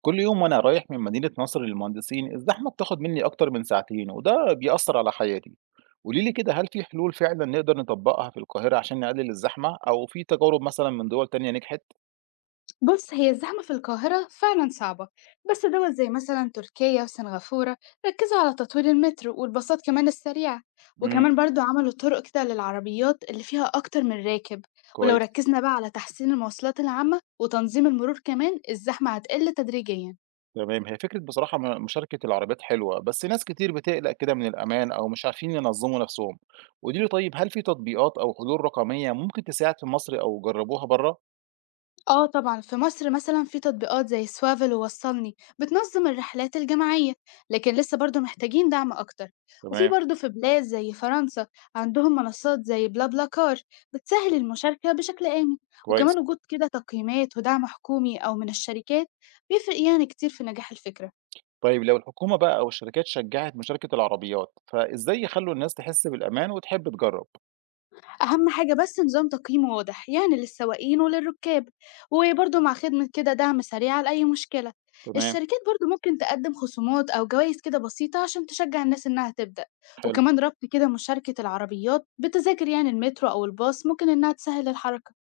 كل يوم وأنا رايح من مدينة نصر للمهندسين الزحمة بتاخد مني أكتر من ساعتين وده بيأثر على حياتي. قولي لي كده، هل في حلول فعلا نقدر نطبقها في القاهرة عشان نقلل الزحمة، أو في تجارب مثلا من دول تانية نجحت؟ بص، هي الزحمة في القاهرة فعلا صعبة. بس دول زي مثلا تركيا وسنغافورة ركزوا على تطوير المترو والباصات كمان السريعة. امم وكمان برضو عملوا طرق كده للعربيات اللي فيها أكتر من راكب. ولو كويس. ركزنا بقى على تحسين المواصلات العامة وتنظيم المرور كمان الزحمة هتقل تدريجيا. تمام، هي فكرة بصراحة مشاركة العربيات حلوة، بس ناس كتير بتقلق كده من الأمان أو مش عارفين ينظموا نفسهم. قولي لي طيب، هل في تطبيقات أو حلول رقمية ممكن تساعد في مصر أو جربوها بره؟ آه طبعًا، في مصر مثلًا في تطبيقات زي سوافل ووصّلني بتنظم الرحلات الجماعية، لكن لسه برضه محتاجين دعم أكتر. وفي تمام. برضه في بلاد زي فرنسا عندهم منصات زي بلا بلا كار بتسهّل المشاركة بشكل آمن، كويس. وكمان وجود كده تقييمات ودعم حكومي أو من الشركات بيفرق يعني كتير في نجاح الفكرة. طيب لو الحكومة بقى أو الشركات شجّعت مشاركة العربيات، فإزاي يخلّوا الناس تحس بالأمان وتحب تجرّب؟ أهم حاجة بس نظام تقييم واضح يعني للسواقين وللركاب، وبرضه مع خدمة كده دعم سريع لأي مشكلة. تمام، الشركات برضه ممكن تقدم خصومات أو جوائز كده بسيطة عشان تشجع الناس إنها تبدأ. حلو. وكمان ربط كده مشاركة العربيات بتذاكر يعني المترو أو الباص ممكن إنها تسهل الحركة.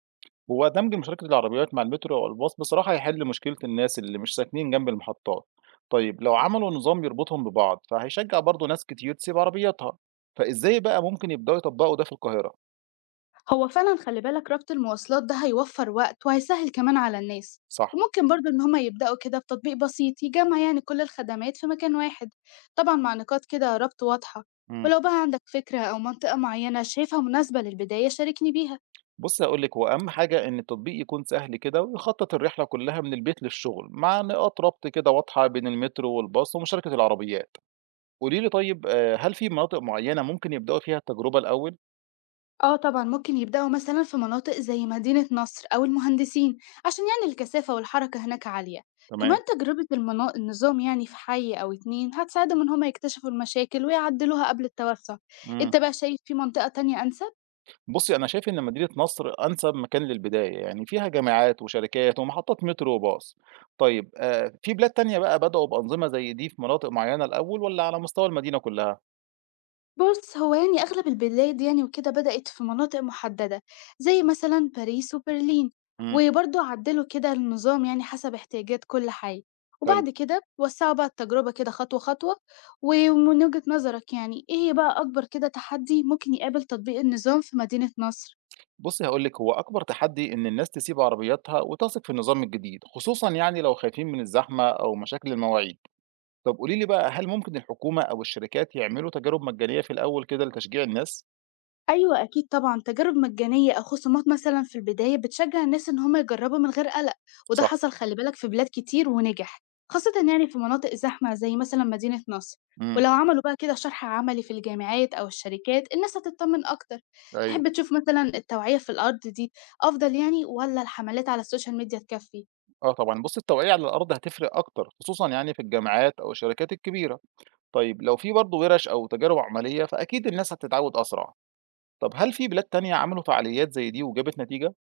هو دمج مشاركة العربيات مع المترو أو الباص بصراحة هيحل مشكلة الناس اللي مش ساكنين جنب المحطات. طيب لو عملوا نظام يربطهم ببعض، فهيشجّع برضه ناس كتير تسيب عربياتها، فإزاي بقى ممكن يبدأوا يطبّقوا ده في القاهرة؟ هو فعلا خلي بالك ربط المواصلات ده هيوفر وقت وهيسهل كمان على الناس. صح، وممكن برضو إن هما يبدأوا كده بتطبيق بسيط يجمع يعني كل الخدمات في مكان واحد، طبعا مع نقاط كده ربط واضحة. إمم. ولو بقى عندك فكرة أو منطقة معينة شايفها مناسبة للبداية شاركني بيها. بُصّي هاقول لِك، هو أهم حاجة إن التطبيق يكون سهل كده ويخطط الرحلة كلّها من البيت للشغل، مع نقاط ربط كده واضحة بين المترو والباص ومشاركة العربيات. قولي لي طيب، هل في مناطق معيّنة ممكن يبدؤوا فيها التجربة الأول؟ آه طبعًا، ممكن يبدأوا مثلًا في مناطق زي مدينة نصر أو المهندسين، عشان يعني الكثافة والحركة هناك عالية. كمان تمام، تجربة النظام يعني في حي أو 2 هتساعدهم إن هم يكتشفوا المشاكل ويعدلوها قبل التوسع. إمم، أنت بقى شايف في منطقة تانية أنسب؟ بُصّي أنا شايف إن مدينة نصر أنسب مكان للبداية، يعني فيها جامعات وشركات ومحطات مترو وباص. طيب، في بلاد تانية بقى بدؤوا بأنظمة زي دي في مناطق معيّنة الأول والّا على مستوى المدينة كلّها؟ بُص، هو يعني أغلب البلاد يعني وكده بدأت في مناطق محددة، زي مثلًا باريس وبرلين، إمم، وبرضه عدّلوا كده النظام يعني حسب احتياجات كل حي، حلو. وبعد كده وسّعوا بقى التجربة كده خطوة، خطوة. ومن وجهة نظرك يعني إيه بقى أكبر كده تحدي ممكن يقابل تطبيق النظام في مدينة نصر؟ بُصّي هاقول لِك، هو أكبر تحدي إن الناس تسيب عربياتها وتثق في النظام الجديد، خصوصًا يعني لو خايفين من الزحمة أو مشاكل المواعيد. طب قولي لي بقى، هل ممكن الحكومة أو الشركات يعملوا تجارب مجانية في الأول كده لتشجيع الناس؟ أيوه أكيد طبعًا، تجارب مجانية أو خصومات مثلًا في البداية بتشجّع الناس إن هم يجرّبوا من غير قلق، وده صح. حصل خلّي بالك في بلاد كتير ونجح، خاصةً يعني في مناطق زحمة زي مثلًا مدينة نصر. إمم، ولو عملوا بقى كده شرح عملي في الجامعات أو الشركات الناس هتتطمن أكتر. أيوه، تحب تشوف مثلًا التوعية في الأرض دي أفضل يعني والّا الحملات على السوشيال ميديا تكفّي؟ آه طبعًا، بُص التوعية على الأرض هتفرق أكتر، خصوصًا يعني في الجامعات أو الشركات الكبيرة، طيب لو في برضه وِرَش أو تجارب عملية فأكيد الناس هتتعود أسرع. طب هل في بلاد تانية عملوا فعاليات زي دي وجابت نتيجة؟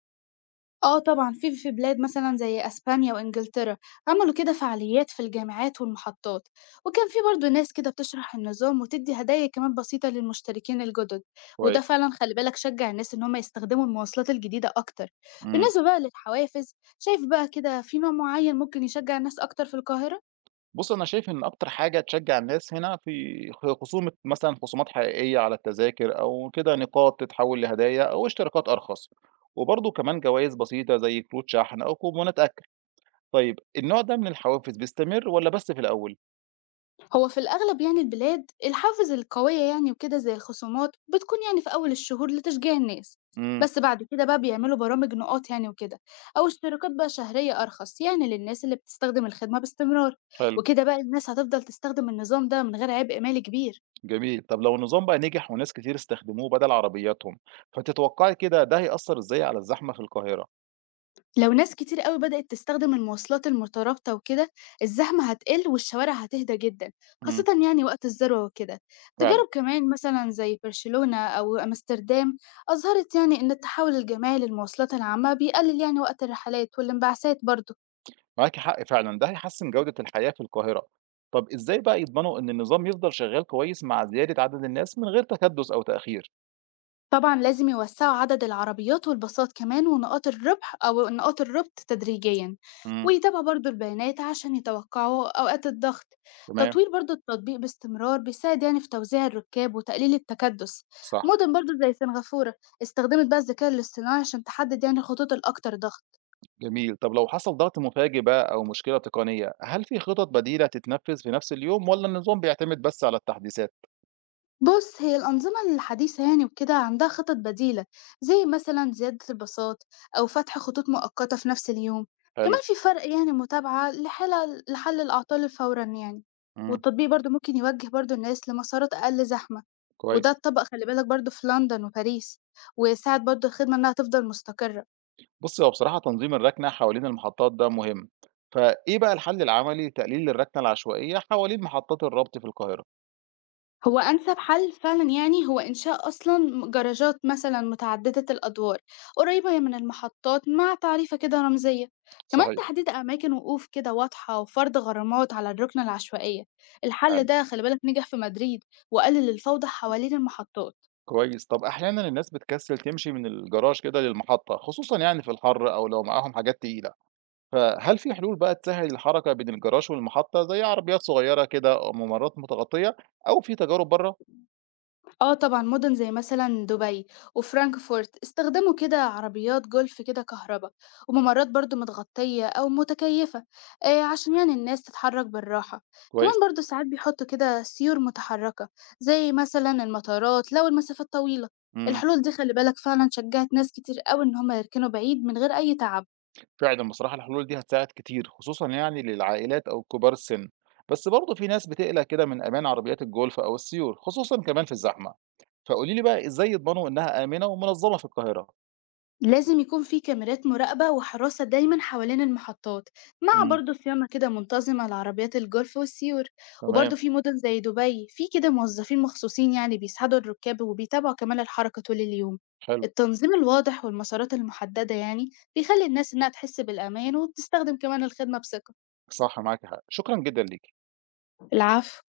آه طبعًا، في بلاد مثلًا زي أسبانيا وإنجلترا عملوا كده فعاليات في الجامعات والمحطات، وكان في برضه ناس كده بتشرح النظام وتدّي هدايا كمان بسيطة للمشتركين الجدد، وده كويس. فعلًا خلّي بالك شجّع الناس إن هم يستخدموا المواصلات الجديدة أكتر. إمم، بالنسبة بقى للحوافز، شايف بقى كده في نوع معين ممكن يشجّع الناس أكتر في القاهرة؟ بُص أنا شايف إن أكتر حاجة تشجّع الناس هنا في خصومة مثلًا، خصومات حقيقية على التذاكر أو كده نقاط تتحول لهدايا أو اشتراكات أرخص، وبرضه كمان جوايز بسيطة زي كروت شحن أو كوبونات أكل. طيب النوع ده من الحوافز بيستمر والّا بس في الأول؟ هو في الأغلب يعني البلاد الحوافز القوية يعني وكده زي الخصومات بتكون يعني في أول الشهور لتشجيع الناس، إمم، بس بعد كده بقى بيعملوا برامج نقاط يعني وكده، أو اشتراكات بقى شهرية أرخص يعني للناس اللي بتستخدم الخدمة باستمرار. حلو. وكده بقى الناس هتفضل تستخدم النظام ده من غير عبء مالي كبير. جميل، طب لو النظام بقى نجح وناس كتير استخدموه بدل عربياتهم، فتتوقعي كده ده هيأثر إزاي على الزحمة في القاهرة؟ لو ناس كتير قوي بدأت تستخدم المواصلات المترابطة وكده الزحمة هتقل والشوارع هتهدى جدا، مم. خاصة يعني وقت الذروة وكده. فعلًا، تجارب كمان مثلا زي برشلونة أو أمستردام أظهرت يعني إن التحول الجماعي للمواصلات العامة بيقلل يعني وقت الرحلات والانبعاثات برضه. معاكِ حق فعلًا، ده هيحسن جودة الحياة في القاهرة. طب إزاي بقى يضمنوا إن النظام يفضل شغال كويس مع زيادة عدد الناس من غير تكدس أو تأخير؟ طبعًا لازم يوسّعوا عدد العربيات والباصات كمان ونقاط الربح أو نقاط الربط تدريجيًا، مم. ويتابعوا برضه البيانات عشان يتوقعوا أوقات الضغط. تمام، تطوير برضه التطبيق باستمرار بيساعد يعني في توزيع الركاب وتقليل التكدس. صح، مدن برضه زي سنغافورة استخدمت بقى الذكاء الاصطناعي عشان تحدد يعني الخطوط الأكتر ضغط. جميل. طب لو حصل ضغط مفاجئ بقى أو مشكلة تقنية، هل في خطط بديلة تتنفذ في نفس اليوم ولا النظام بيعتمد بس على التحديثات؟ بُص، هي الأنظمة الحديثة يعني وكده عندها خطط بديلة، زي مثلًا زيادة الباصات أو فتح خطوط مؤقتة في نفس اليوم، حلو، كمان في فرق يعني متابعة لحل الأعطال فورًا يعني. مم. والتطبيق برضه ممكن يوجه برضه الناس لمسارات أقل زحمة، وده كويس. اتطبق خلي بالك برضه في لندن وباريس، وساعد برضه الخدمة إنها تفضل مستقرة. بُصّي، هو بصراحة تنظيم الركنة حوالين المحطات ده مهم، فإيه بقى الحل العملي لتقليل الركنة العشوائية حوالين محطات الربط في القاهرة؟ هو أنسب حل فعلًا يعني هو إنشاء أصلًا جراجات مثلًا متعددة الأدوار قريبة من المحطات مع تعريفة كده رمزية، كمان صحيح، تحديد أماكن وقوف كده واضحة وفرض غرامات على الركنة العشوائية. الحل فعلًا، ده خلي بالك نجح في مدريد وقلل الفوضى حوالين المحطات. كويس. طب أحيانًا الناس بتكسل تمشي من الجراج كده للمحطة، خصوصًا يعني في الحر أو لو معاهم حاجات تقيلة، فهل في حلول بقى تسهّل الحركة بين الجراج والمحطة زي عربيات صغيرة كده أو ممرات متغطية أو في تجارب برّه؟ آه طبعًا مُدن زي مثلًا دبي وفرانكفورت استخدموا كده عربيات جولف كده كهربا، وممرات برضه متغطية أو متكيفة، عشان يعني الناس تتحرك بالراحة. كمان كويس، برضه ساعات بيحطوا كده سيور متحركة زي مثلًا المطارات لو المسافات طويلة. إمم. الحلول دي خلّي بالك فعلًا شجّعت ناس كتير أوي إن هم يركنوا بعيد من غير أي تعب. فعلًا بصراحة الحلول دي هتساعد كتير، خصوصًا يعني للعائلات أو كبار السن، بس برضه في ناس بتقلق كده من أمان عربيات الجولف أو السيور، خصوصًا كمان في الزحمة، فقولي لي بقى إزاي يضمنوا إنها آمنة ومنظمة في القاهرة؟ لازم يكون في كاميرات مراقبة وحراسة دايما حوالين المحطات، مع إمم، برضه صيانة كده منتظمة لعربيات الجولف والسيور. تمام، وبرضه في مدن زي دبي في كده موظفين مخصوصين يعني بيساعدوا الركاب وبيتابعوا كمان الحركة طول اليوم. حلو، التنظيم الواضح والمسارات المحددة يعني بيخلي الناس إنها تحس بالأمان وبتستخدم كمان الخدمة بثقة. صح معاكِ حق، شكرًا جدًا ليكِ. العفو.